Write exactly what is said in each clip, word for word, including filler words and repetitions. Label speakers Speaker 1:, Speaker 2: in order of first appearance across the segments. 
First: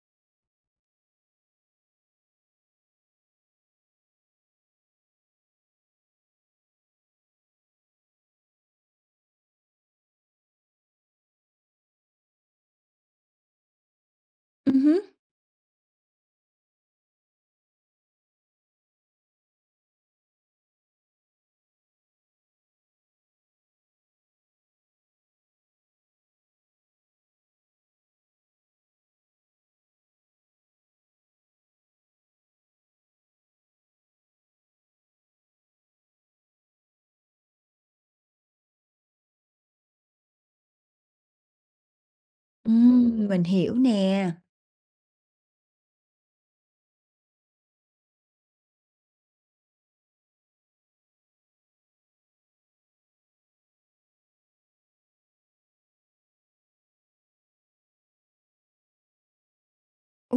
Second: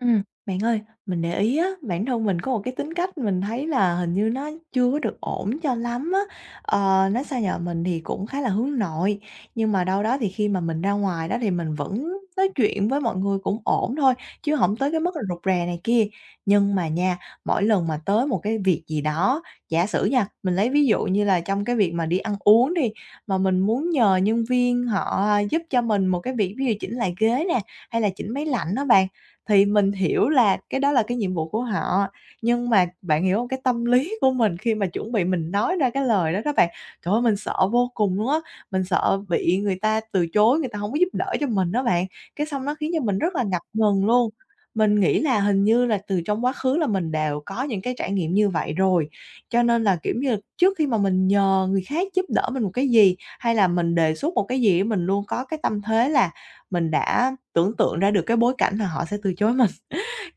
Speaker 1: Ừm, bạn ơi, mình để ý á, bản thân mình có một cái tính cách mình thấy là hình như nó chưa có được ổn cho lắm á. Ờ, nói sao nhỉ, mình thì cũng khá là hướng nội, nhưng mà đâu đó thì khi mà mình ra ngoài đó thì mình vẫn nói chuyện với mọi người cũng ổn thôi, chứ
Speaker 2: Ừ,
Speaker 1: không tới cái
Speaker 2: hứm.
Speaker 1: mức là rụt rè này kia. Nhưng mà nha, mỗi lần mà tới một cái việc gì đó, giả sử nha, mình lấy ví dụ như là trong cái việc mà đi ăn uống đi, mà mình muốn nhờ nhân viên họ giúp cho mình một cái việc ví dụ chỉnh lại ghế nè, hay là chỉnh máy lạnh đó bạn, thì mình hiểu là cái đó là cái nhiệm vụ của họ, nhưng mà bạn hiểu hông? Cái tâm lý của mình khi mà chuẩn bị mình nói ra cái lời đó đó bạn, trời ơi, mình sợ vô cùng luôn á, mình sợ bị người ta từ chối, người ta hổng có giúp đỡ cho mình đó bạn, cái xong nó khiến cho mình
Speaker 2: Ừm.
Speaker 1: rất là
Speaker 2: Mình
Speaker 1: ngập
Speaker 2: hiểu
Speaker 1: ngừng luôn.
Speaker 2: nè.
Speaker 1: Mình nghĩ là hình như là từ trong quá khứ là mình đều có những cái trải nghiệm như vậy rồi, cho nên là, kiểu như, trước khi mà mình nhờ người khác giúp đỡ mình một cái gì, hay là mình đề xuất một cái gì á, mình luôn có cái tâm thế là mình đã tưởng tượng ra được cái bối cảnh là họ sẽ từ chối mình.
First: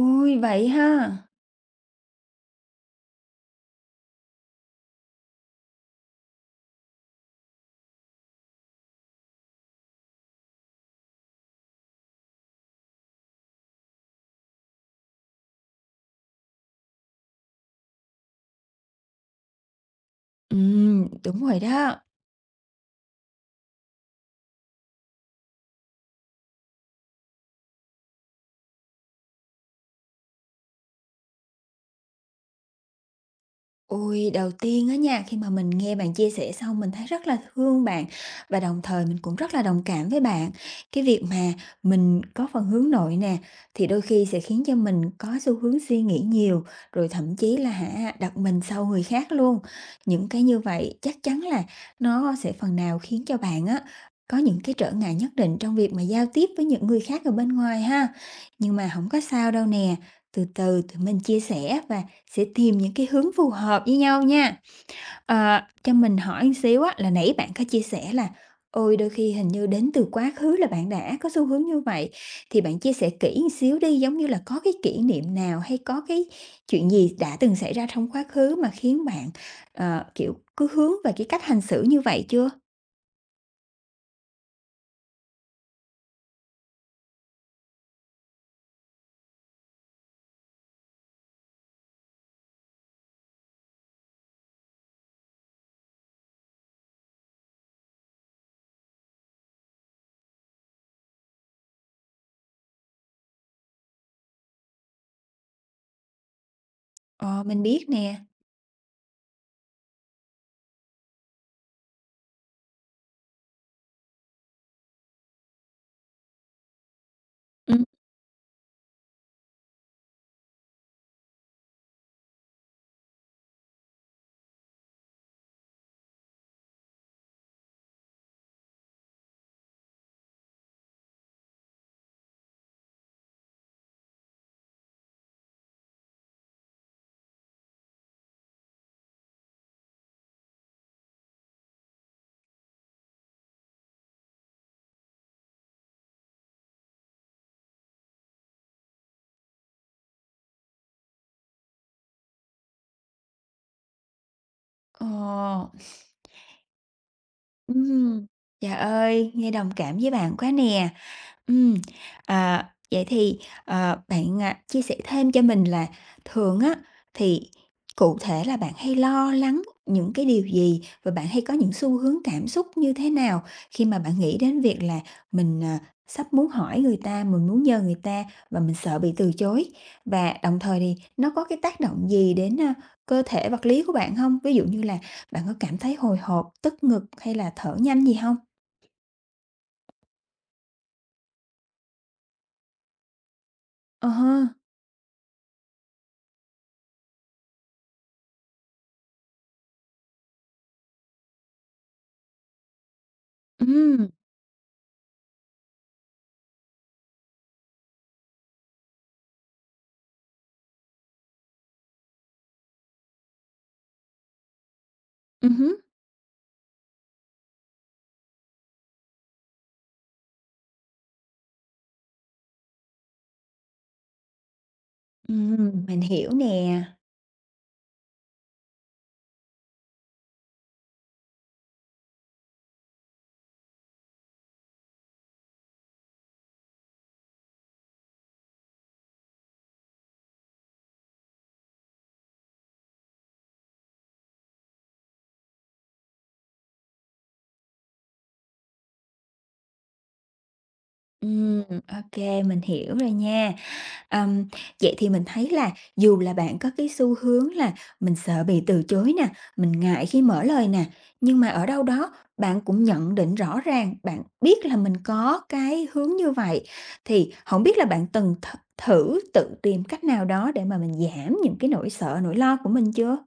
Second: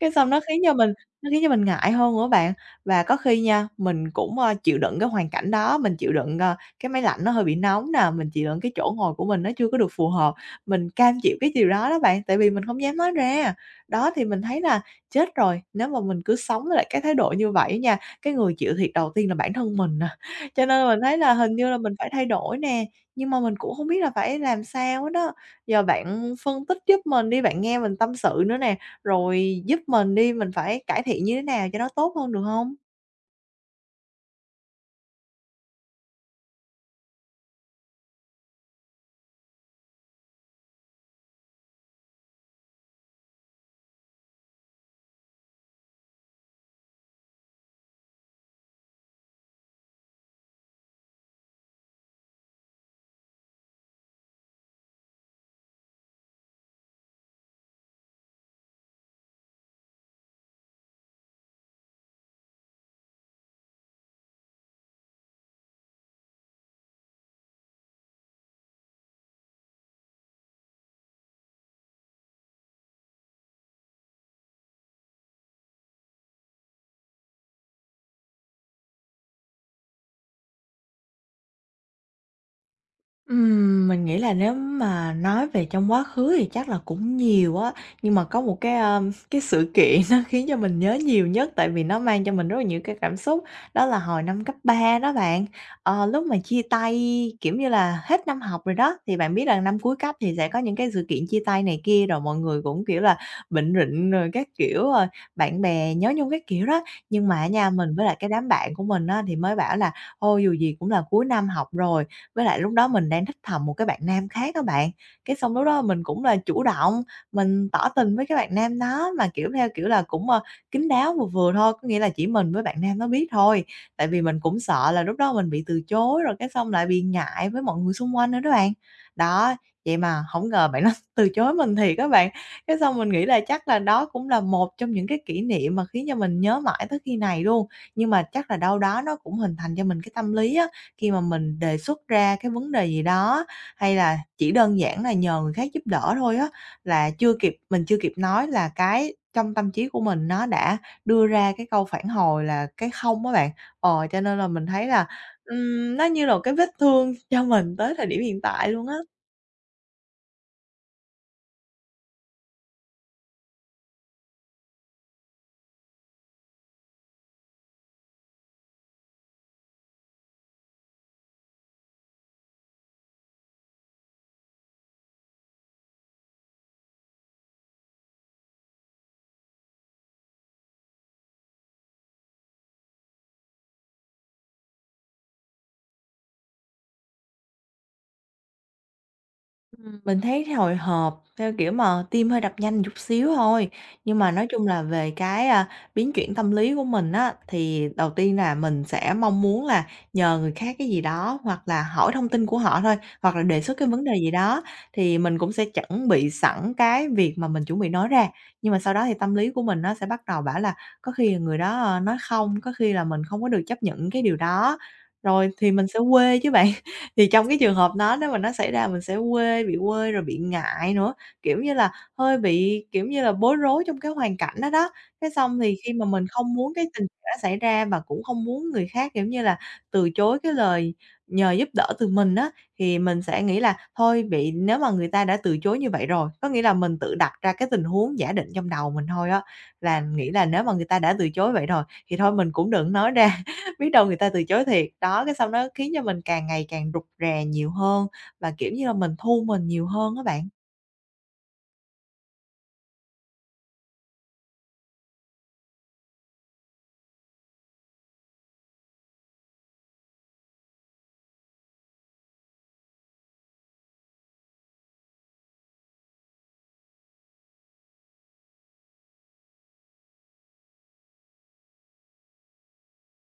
Speaker 1: Cái xong nó khiến
Speaker 2: vậy
Speaker 1: cho mình
Speaker 2: ha?
Speaker 1: nó khiến cho mình ngại hơn nữa bạn. Và có khi nha, mình cũng, ơ, chịu đựng cái hoàn cảnh đó, mình chịu đựng, ờ, cái máy lạnh nó hơi bị nóng nè, mình chịu đựng cái chỗ ngồi của mình nó chưa có được phù hợp, mình cam chịu cái điều đó đó bạn, tại vì mình không dám nói ra. Đó, thì mình thấy là chết rồi, nếu mà mình cứ sống với lại cái thái độ như vậy nha, cái người chịu thiệt đầu tiên là bản thân mình à. Cho nên mình
Speaker 2: Ừm,
Speaker 1: thấy là
Speaker 2: đúng
Speaker 1: hình
Speaker 2: rồi
Speaker 1: như là mình
Speaker 2: đó.
Speaker 1: phải thay đổi nè, nhưng mà mình cũng không biết là phải làm sao hết á. Giờ bạn phân tích giúp mình đi, bạn nghe mình tâm sự nữa nè rồi giúp mình đi, mình phải cải thiện như thế nào cho nó tốt hơn được không?
Speaker 2: Ôi, đầu tiên á nha, khi mà mình nghe bạn chia sẻ xong mình thấy rất là thương bạn và đồng thời mình cũng rất là đồng cảm với bạn. Cái việc mà mình có phần hướng nội nè, thì đôi khi sẽ khiến cho mình có xu hướng suy nghĩ nhiều, rồi thậm chí là hả, đặt mình sau người khác luôn. Những cái như vậy chắc chắn là nó sẽ phần nào khiến cho bạn á, có những cái trở ngại nhất định trong việc mà giao tiếp với những người khác ở bên ngoài ha. Nhưng mà không có sao đâu nè, từ từ tụi mình chia sẻ và sẽ tìm những cái hướng phù hợp với nhau nha. Ờ, cho mình hỏi một xíu á, là nãy bạn có chia sẻ là "Ôi, đôi khi hình như đến từ quá khứ là bạn đã có xu hướng như vậy." Thì bạn chia sẻ kỹ một xíu đi, giống như là có cái kỷ niệm nào hay có cái chuyện gì đã từng xảy ra trong quá khứ mà khiến bạn, ờ, kiểu, cứ hướng về cái cách hành xử như vậy chưa?
Speaker 1: Ừm, mình nghĩ là nếu mà nói về trong quá khứ thì chắc là cũng nhiều á, nhưng mà có một cái, a, cái sự kiện nó khiến cho mình nhớ nhiều nhất, tại vì nó mang cho mình rất là nhiều cái cảm xúc, đó là hồi năm cấp ba đó bạn. Ờ, lúc mà chia tay, kiểu như là, hết năm học rồi đó, thì bạn biết là năm cuối cấp thì sẽ có những cái sự kiện chia tay này kia, rồi mọi người cũng, kiểu là, bệnh rịnh rồi các kiểu, rồi bạn bè nhớ nhung các kiểu đó. Nhưng
Speaker 2: Ờ,
Speaker 1: mà
Speaker 2: mình
Speaker 1: nha,
Speaker 2: biết
Speaker 1: mình với lại
Speaker 2: nè.
Speaker 1: cái đám bạn của mình á thì mới bảo là ô dù gì cũng là cuối năm học rồi, với lại lúc đó mình đang thích thầm một cái bạn nam khác á bạn, cái xong lúc đó mình cũng là chủ động, mình
Speaker 2: Ừm.
Speaker 1: tỏ tình với cái bạn nam đó mà, kiểu, theo kiểu là, cũng, ơ, kín đáo, vừa vừa thôi, có nghĩa là chỉ mình với bạn nam nó biết thôi. Tại vì mình cũng sợ là lúc đó mình bị từ chối rồi cái xong lại bị ngại với mọi người xung quanh nữa đó bạn. Đó, vậy mà không ngờ bạn nó từ chối mình thiệt các bạn. Cái xong mình nghĩ là chắc là đó cũng là một trong những cái kỷ niệm mà khiến cho mình nhớ mãi tới khi này luôn, nhưng mà chắc là đâu đó nó cũng hình thành cho mình cái tâm lý á khi mà mình đề xuất ra cái vấn đề gì đó, hay là chỉ đơn giản là nhờ người khác giúp đỡ thôi á, là chưa kịp mình chưa kịp nói là cái trong tâm trí của mình nó đã đưa ra cái câu phản hồi là cái "không" á bạn. Ờ, cho nên là mình thấy là,
Speaker 2: Ờ,
Speaker 1: ừm, nó như là một cái vết thương cho mình tới thời điểm
Speaker 2: ừm,
Speaker 1: hiện tại
Speaker 2: trời
Speaker 1: luôn á.
Speaker 2: ơi, nghe đồng cảm với bạn quá nè. Ừm, à, vậy thì, ờ, bạn, à, chia sẻ thêm cho mình là thường á, thì cụ thể là bạn hay lo lắng những cái điều gì? Và bạn hay có những xu hướng cảm xúc như thế nào khi mà bạn nghĩ đến việc là mình, à, sắp muốn hỏi người ta, mình muốn nhờ người ta và mình sợ bị từ chối? Và đồng thời thì nó có cái tác động gì đến, a, cơ thể vật lý của bạn không? Ví dụ như là bạn có cảm thấy hồi hộp, tức ngực hay là thở nhanh gì không?
Speaker 1: Ừm, mình thấy hồi hộp theo kiểu mà tim hơi đập nhanh chút xíu thôi,
Speaker 2: Ờ
Speaker 1: nhưng mà nói
Speaker 2: ha.
Speaker 1: chung là về cái, a, biến chuyển tâm lý của mình á, thì đầu tiên là mình sẽ mong muốn là nhờ người khác cái gì đó, hoặc là hỏi thông tin của họ thôi, hoặc là đề xuất cái vấn
Speaker 2: Ừm.
Speaker 1: đề gì đó, thì mình cũng sẽ chuẩn bị sẵn cái việc mà mình chuẩn bị nói ra. Nhưng mà sau đó thì tâm lý của mình nó sẽ bắt đầu bảo là có khi là người đó, ờ, nói không, có khi là mình không có được chấp nhận cái điều đó, rồi
Speaker 2: Ừm
Speaker 1: thì
Speaker 2: hứm.
Speaker 1: mình sẽ quê chứ bạn. Thì trong cái trường hợp đó nếu mà nó xảy ra mình sẽ quê, bị quê rồi bị ngại nữa, kiểu như là, hơi bị, kiểu như là, bối rối trong cái hoàn cảnh đó đó. Cái xong thì
Speaker 2: Ừm,
Speaker 1: khi
Speaker 2: mình
Speaker 1: mà mình
Speaker 2: hiểu
Speaker 1: không muốn
Speaker 2: nè.
Speaker 1: cái tình trạng đó xảy ra và cũng không muốn người khác, kiểu như là, từ chối cái lời nhờ giúp đỡ từ mình á, thì mình sẽ nghĩ là thôi bị nếu mà người ta đã từ chối như vậy rồi, có nghĩa là mình tự đặt ra cái tình huống giả định trong đầu mình thôi á, là nghĩ là nếu mà người ta đã từ chối vậy rồi thì thôi mình cũng đừng nói ra. Biết đâu người ta từ chối thiệt. Đó, cái xong nó khiến cho mình càng ngày càng rụt rè nhiều hơn và, kiểu như là, mình thu mình nhiều hơn các bạn.
Speaker 2: Ừm, ô mình hiểu rồi nha. Ừm, vậy thì mình thấy là dù là bạn có cái xu hướng là mình sợ bị từ chối nè, mình ngại khi mở lời nè, nhưng mà ở đâu đó bạn cũng nhận định rõ ràng, bạn biết là mình có cái hướng như vậy. Thì không biết là bạn từng th thử tự tìm cách nào đó để mà mình giảm những cái nỗi sợ, nỗi lo của mình chưa?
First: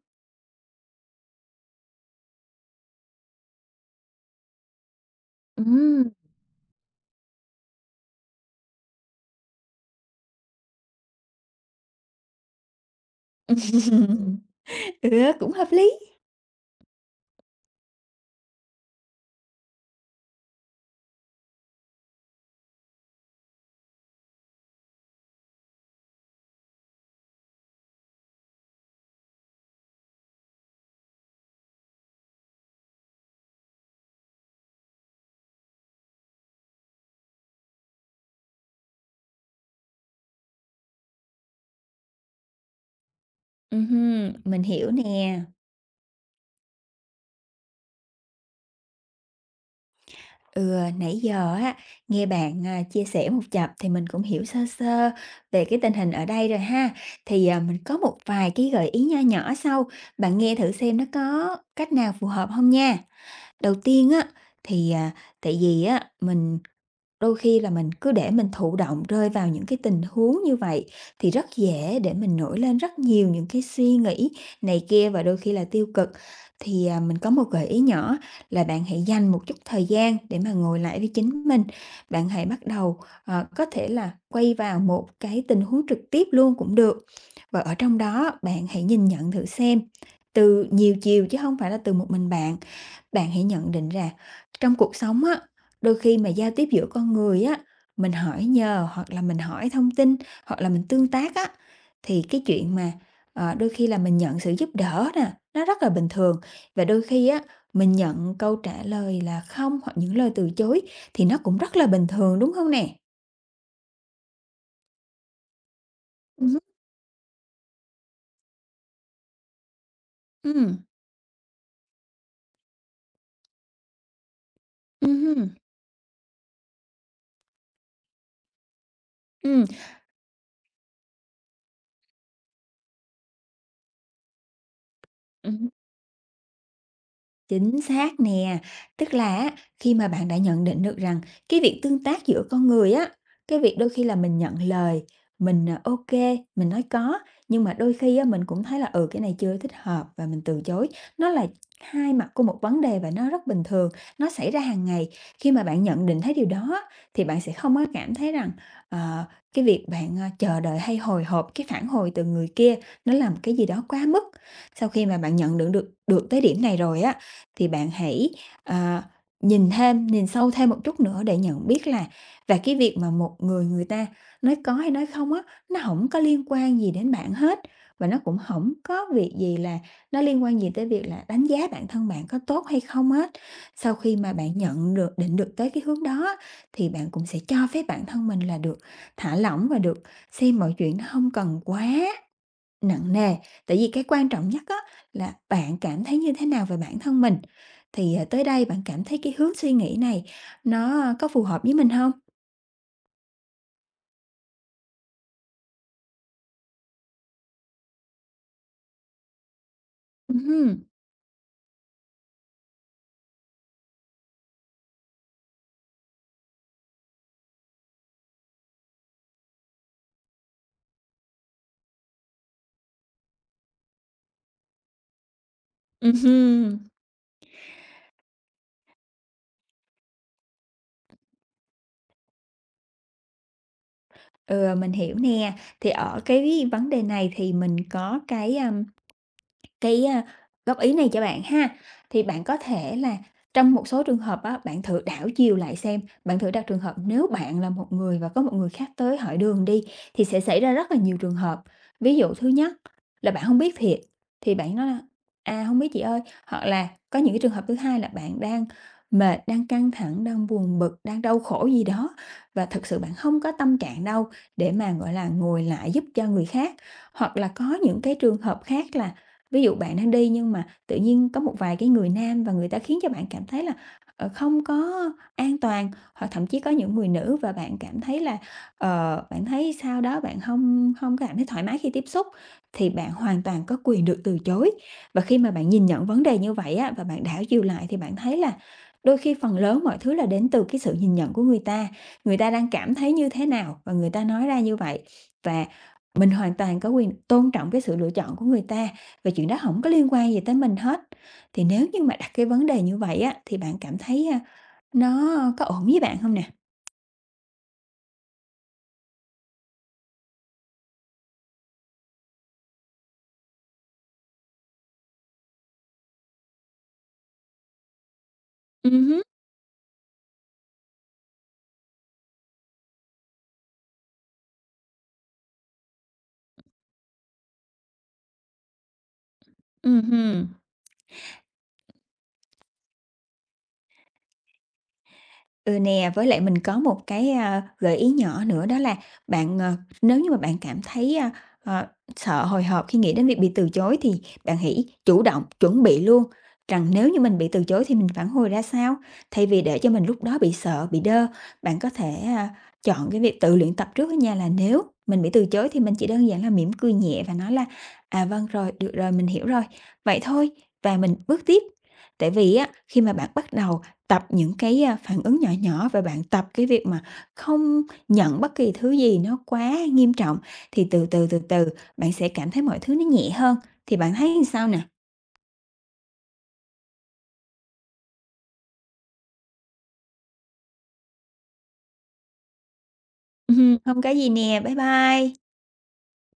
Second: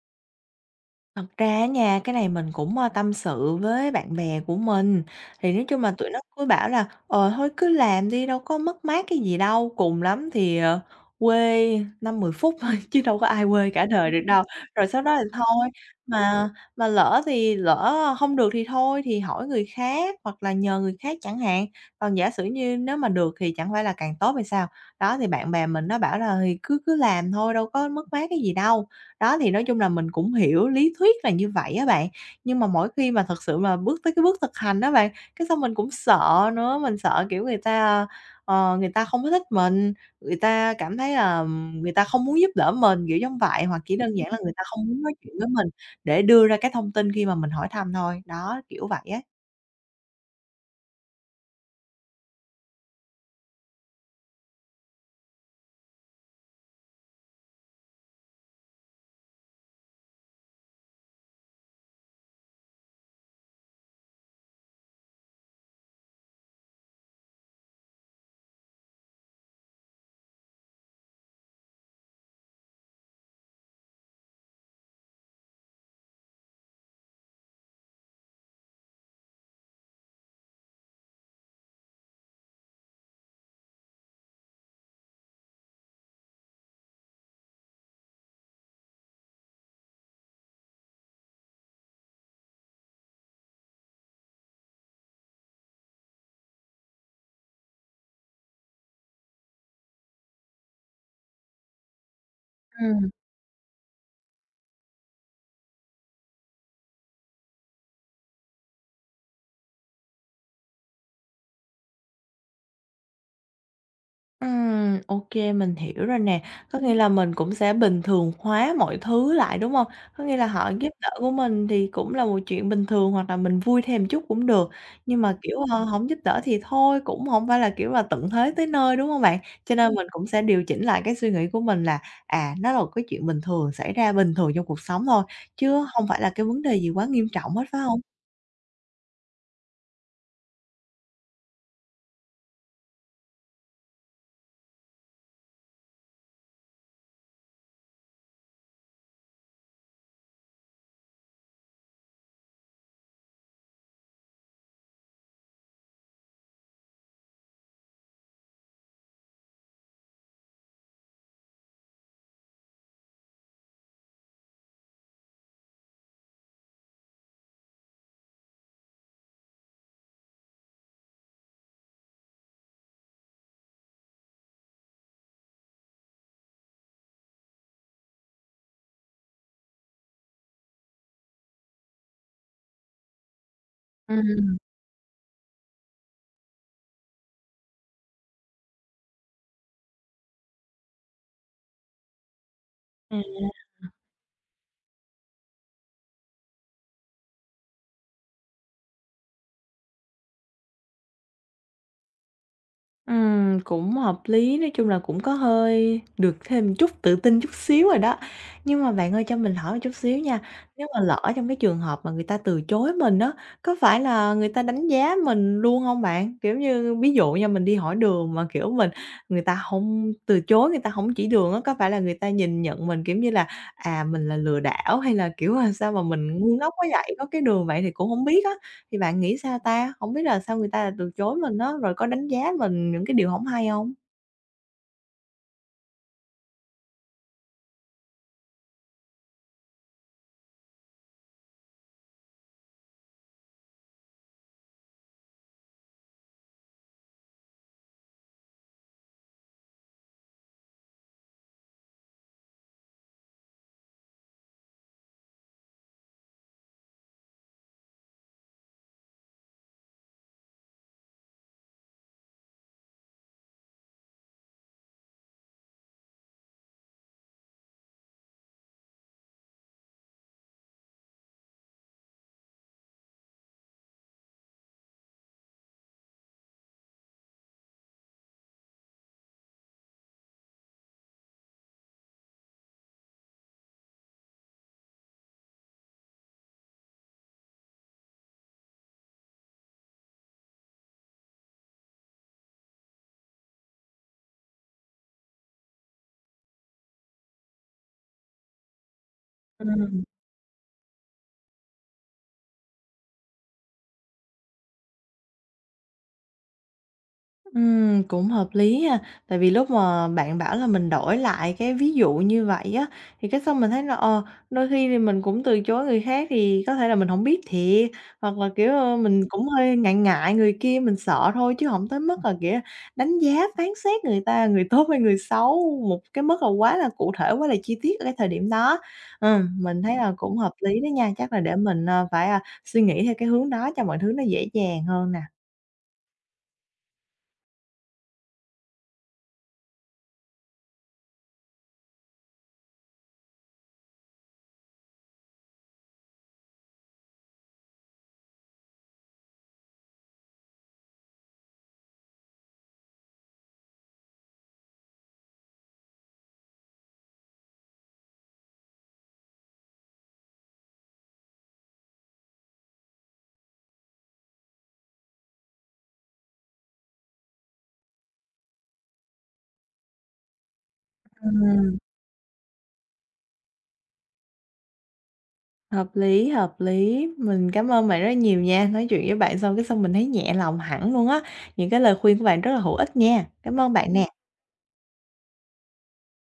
Speaker 1: Thật ra á nha, cái này mình cũng, ơ, tâm sự với bạn bè của mình, thì nói chung là tụi
Speaker 2: Ừm.
Speaker 1: nó cứ bảo là "Ờ, thôi cứ làm đi, đâu có mất mát cái gì đâu, cùng lắm thì, ờ, quê năm mười phút thôi, chứ đâu có ai quê cả đời được đâu." Rồi sau
Speaker 2: Ừ,
Speaker 1: đó thì
Speaker 2: cũng hợp
Speaker 1: thôi,
Speaker 2: lý.
Speaker 1: mà mà lỡ thì lỡ không được thì thôi, thì hỏi người khác hoặc là nhờ người khác chẳng hạn, còn giả sử như nếu mà được thì chẳng phải là càng tốt hay sao. Đó, thì bạn bè mình nó bảo là "Thì cứ cứ làm thôi, đâu có mất mát cái gì đâu." Đó, thì nói chung là mình cũng hiểu lý thuyết là như vậy á bạn, nhưng mà mỗi khi mà thật sự mà bước tới cái bước thực hành đó bạn, cái xong mình cũng sợ nữa, mình sợ, kiểu, người ta, ờ, người ta không có thích mình, người ta cảm thấy là người ta không muốn giúp đỡ mình, kiểu giống vậy, hoặc chỉ đơn giản
Speaker 2: Ừm,
Speaker 1: là người ta
Speaker 2: mình
Speaker 1: không
Speaker 2: hiểu
Speaker 1: muốn nói chuyện
Speaker 2: nè.
Speaker 1: với mình để đưa ra cái thông tin khi mà mình hỏi thăm thôi. Đó, kiểu vậy á.
Speaker 2: Ừ, nãy giờ á, nghe bạn, à, chia sẻ một chập thì mình cũng hiểu sơ sơ về cái tình hình ở đây rồi ha. Thì, à, mình có một vài cái gợi ý nho nhỏ sau, bạn nghe thử xem nó có cách nào phù hợp không nha. Đầu tiên á, thì, à, tại vì á, mình Đôi khi là mình cứ để mình thụ động rơi vào những cái tình huống như vậy thì rất dễ để mình nổi lên rất nhiều những cái suy nghĩ này kia và đôi khi là tiêu cực. Thì, à, mình có một gợi ý nhỏ là bạn hãy dành một chút thời gian để mà ngồi lại với chính mình. Bạn hãy bắt đầu, ờ, có thể là quay vào một cái tình huống trực tiếp luôn cũng được, và ở trong đó bạn hãy nhìn nhận thử xem từ nhiều chiều chứ không phải là từ một mình bạn. Bạn hãy nhận định là trong cuộc sống á, Đôi khi mà giao tiếp giữa con người á, mình hỏi nhờ hoặc là mình hỏi thông tin, hoặc là mình tương tác á, thì cái chuyện mà,
Speaker 1: Ừm.
Speaker 2: ờ, đôi khi là mình nhận sự giúp đỡ nè, nó rất là bình thường. Và đôi khi á, mình nhận câu trả lời là "không" hoặc những lời từ chối thì nó cũng rất là bình thường, đúng không nè?
Speaker 1: Ừm, ok mình hiểu rồi nè.
Speaker 2: Ừm hứm.
Speaker 1: Có nghĩa là mình cũng sẽ bình thường hóa mọi thứ lại, đúng không? Có nghĩa là họ
Speaker 2: Ừm.
Speaker 1: giúp đỡ của mình thì cũng là một chuyện bình thường hoặc là mình vui thêm chút cũng được,
Speaker 2: Ừm
Speaker 1: nhưng mà,
Speaker 2: hưm.
Speaker 1: kiểu, ờ, hổng giúp đỡ thì thôi, cũng không phải là, kiểu là, tận thế tới nơi, đúng không bạn? Cho nên mình cũng sẽ điều chỉnh lại cái suy nghĩ của mình là, à, nó là một cái chuyện bình thường, xảy ra bình thường trong cuộc sống thôi, chứ không phải là cái vấn đề gì quá nghiêm trọng hết, phải
Speaker 2: Chính
Speaker 1: không?
Speaker 2: xác nè, tức là á, khi mà bạn đã nhận định được rằng cái việc tương tác giữa con người á, cái việc đôi khi là mình nhận lời, mình, à, ô mình nói có, nhưng mà đôi khi á mình cũng thấy là, ừ, cái này chưa thích hợp và mình từ chối. Nó là hai mặt của một vấn đề và nó rất bình thường, nó xảy ra hàng ngày. Khi mà bạn nhận định thấy điều đó á, thì bạn sẽ không có cảm thấy rằng, ờ, cái việc bạn, à, chờ đợi hay hồi hộp cái phản hồi từ người kia nó là một cái gì đó quá mức. Sau khi mà bạn nhận định được được tới điểm này rồi á, thì bạn hãy, ờ, nhìn thêm, nhìn sâu thêm một chút nữa để nhận biết là và cái việc mà một người người ta nói có hay nói không á, nó không có liên quan gì đến bạn hết, và nó cũng không có việc gì là nó liên quan gì tới việc là đánh giá bản thân bạn có tốt hay không hết. Sau khi mà
Speaker 1: Ừm,
Speaker 2: bạn nhận được định được tới cái hướng đó á, thì bạn cũng sẽ cho phép bản thân mình là được thả lỏng và được xem mọi chuyện nó không cần quá Nặng nề,
Speaker 1: à.
Speaker 2: tại vì cái quan trọng nhất á là bạn cảm thấy như thế nào về bản thân mình? Thì, à, tới đây bạn cảm thấy cái hướng suy nghĩ này nó, a, có phù hợp với mình không?
Speaker 1: Ừm, cũng hợp lý, nói chung là cũng có hơi được thêm chút tự tin chút xíu rồi đó. Nhưng mà bạn ơi cho mình hỏi một chút xíu nha,
Speaker 2: Ừm hưm.
Speaker 1: nếu mà lỡ trong cái trường hợp mà người ta từ chối mình á, có phải là người ta đánh giá mình luôn không bạn? Kiểu như, ví dụ nha, mình đi hỏi đường mà, kiểu, mình người ta không từ chối, người ta không chỉ đường á, có phải là người ta nhìn nhận mình, kiểu như là, à, mình là lừa đảo hay là, kiểu, là sao mà mình ngu ngốc
Speaker 2: Ừm.
Speaker 1: quá vậy, có cái đường vậy thì cũng không biết á? Thì bạn nghĩ sao ta? Hổng biết là sao người ta lại từ chối mình á, rồi có đánh giá mình những cái điều hổng hay hông?
Speaker 2: Ừ, mình hiểu nè. Thì ở cái vấn đề này thì mình có cái, a Cái, a, góp ý này cho bạn ha, thì bạn có thể là trong một số trường hợp á, bạn thử đảo chiều lại xem, bạn thử đặt trường hợp nếu bạn là một người và có một người khác tới hỏi đường đi, thì sẽ xảy ra rất là nhiều trường hợp. Ví dụ thứ nhất là bạn không biết thiệt, thì bạn nói là "À, hông biết chị ơi." Hoặc là có những cái trường hợp thứ hai là bạn đang mệt, đang căng thẳng, đang buồn bực, đang đau khổ gì đó, và thực sự bạn không có tâm trạng đâu để mà, gọi là, ngồi lại giúp cho người khác. Hoặc là có những cái trường hợp khác là ví dụ bạn đang đi nhưng mà tự nhiên có một vài cái người nam và người ta khiến cho bạn cảm thấy là, ờ, không có an toàn, hoặc thậm chí có những người nữ và bạn cảm thấy là, ờ, bạn thấy sau đó bạn không không có cảm thấy thoải mái khi tiếp xúc, thì bạn hoàn toàn có quyền được từ chối. Và khi mà bạn nhìn nhận vấn đề như vậy á, và bạn đảo chiều lại thì bạn thấy là đôi khi phần lớn mọi thứ là đến từ cái sự nhìn nhận của người ta, người ta đang cảm thấy như thế nào và người ta nói ra như vậy. Và mình hoàn toàn có quyền tôn trọng cái sự lựa chọn của người ta và chuyện đó không có
Speaker 1: Ừm.
Speaker 2: liên quan gì tới mình hết. Thì nếu như mà đặt cái vấn đề như vậy á, thì bạn cảm thấy, a, nó có ổn với bạn không nè?
Speaker 1: Ừm, cũng hợp lý ha. Tại vì lúc mà bạn bảo là mình đổi lại cái ví dụ như vậy á, thì cái xong mình thấy là, ờ, đôi khi thì mình cũng từ chối người khác thì có thể là mình không biết thiệt, hoặc là, kiểu, ơ,
Speaker 2: Ừm.
Speaker 1: mình cũng hơi ngại ngại người kia, mình sợ thôi chứ không tới mức là, kiểu, đánh giá phán xét người ta người tốt hay người xấu một cái mức là quá là cụ thể, quá là chi tiết ở cái thời điểm đó. Ừm, mình thấy là cũng
Speaker 2: Ừm.
Speaker 1: hợp lý đó nha, chắc là để mình, ờ, phải, a, suy nghĩ theo cái hướng đó cho mọi thứ nó dễ dàng hơn nè.
Speaker 2: Ừ nè, với lại mình có một cái, a, gợi ý nhỏ nữa đó là bạn, ờ, nếu như mà bạn cảm thấy, a, ờ, sợ hồi hộp khi nghĩ đến việc bị từ chối thì bạn hãy chủ động chuẩn bị luôn rằng nếu như mình bị từ chối thì mình phản hồi ra sao. Thay vì để cho mình lúc đó bị sợ, bị đơ, bạn có thể, a, chọn cái việc tự luyện tập trước á nha, là nếu mình bị từ chối thì mình chỉ đơn giản là mỉm cười nhẹ và nói là "À, vâng, rồi, được rồi, mình hiểu rồi." Vậy thôi, và mình bước tiếp. Tại vì á, khi mà bạn bắt đầu tập những cái, a, phản ứng nhỏ nhỏ và bạn tập cái việc mà không nhận bất kỳ thứ gì nó quá nghiêm trọng, thì từ từ, từ từ
Speaker 1: Ừm.
Speaker 2: bạn sẽ cảm thấy mọi thứ nó nhẹ hơn. Thì bạn thấy như sao nè?
Speaker 1: Hợp lý, hợp lý. Mình cảm ơn bạn rất nhiều nha. Nói chuyện với bạn xong cái xong mình thấy nhẹ lòng hẳn luôn á. Những cái lời khuyên của bạn rất là hữu ích nha. Cảm ơn
Speaker 2: Ừm
Speaker 1: bạn
Speaker 2: hưm,
Speaker 1: nè.
Speaker 2: có gì nè, bye bye."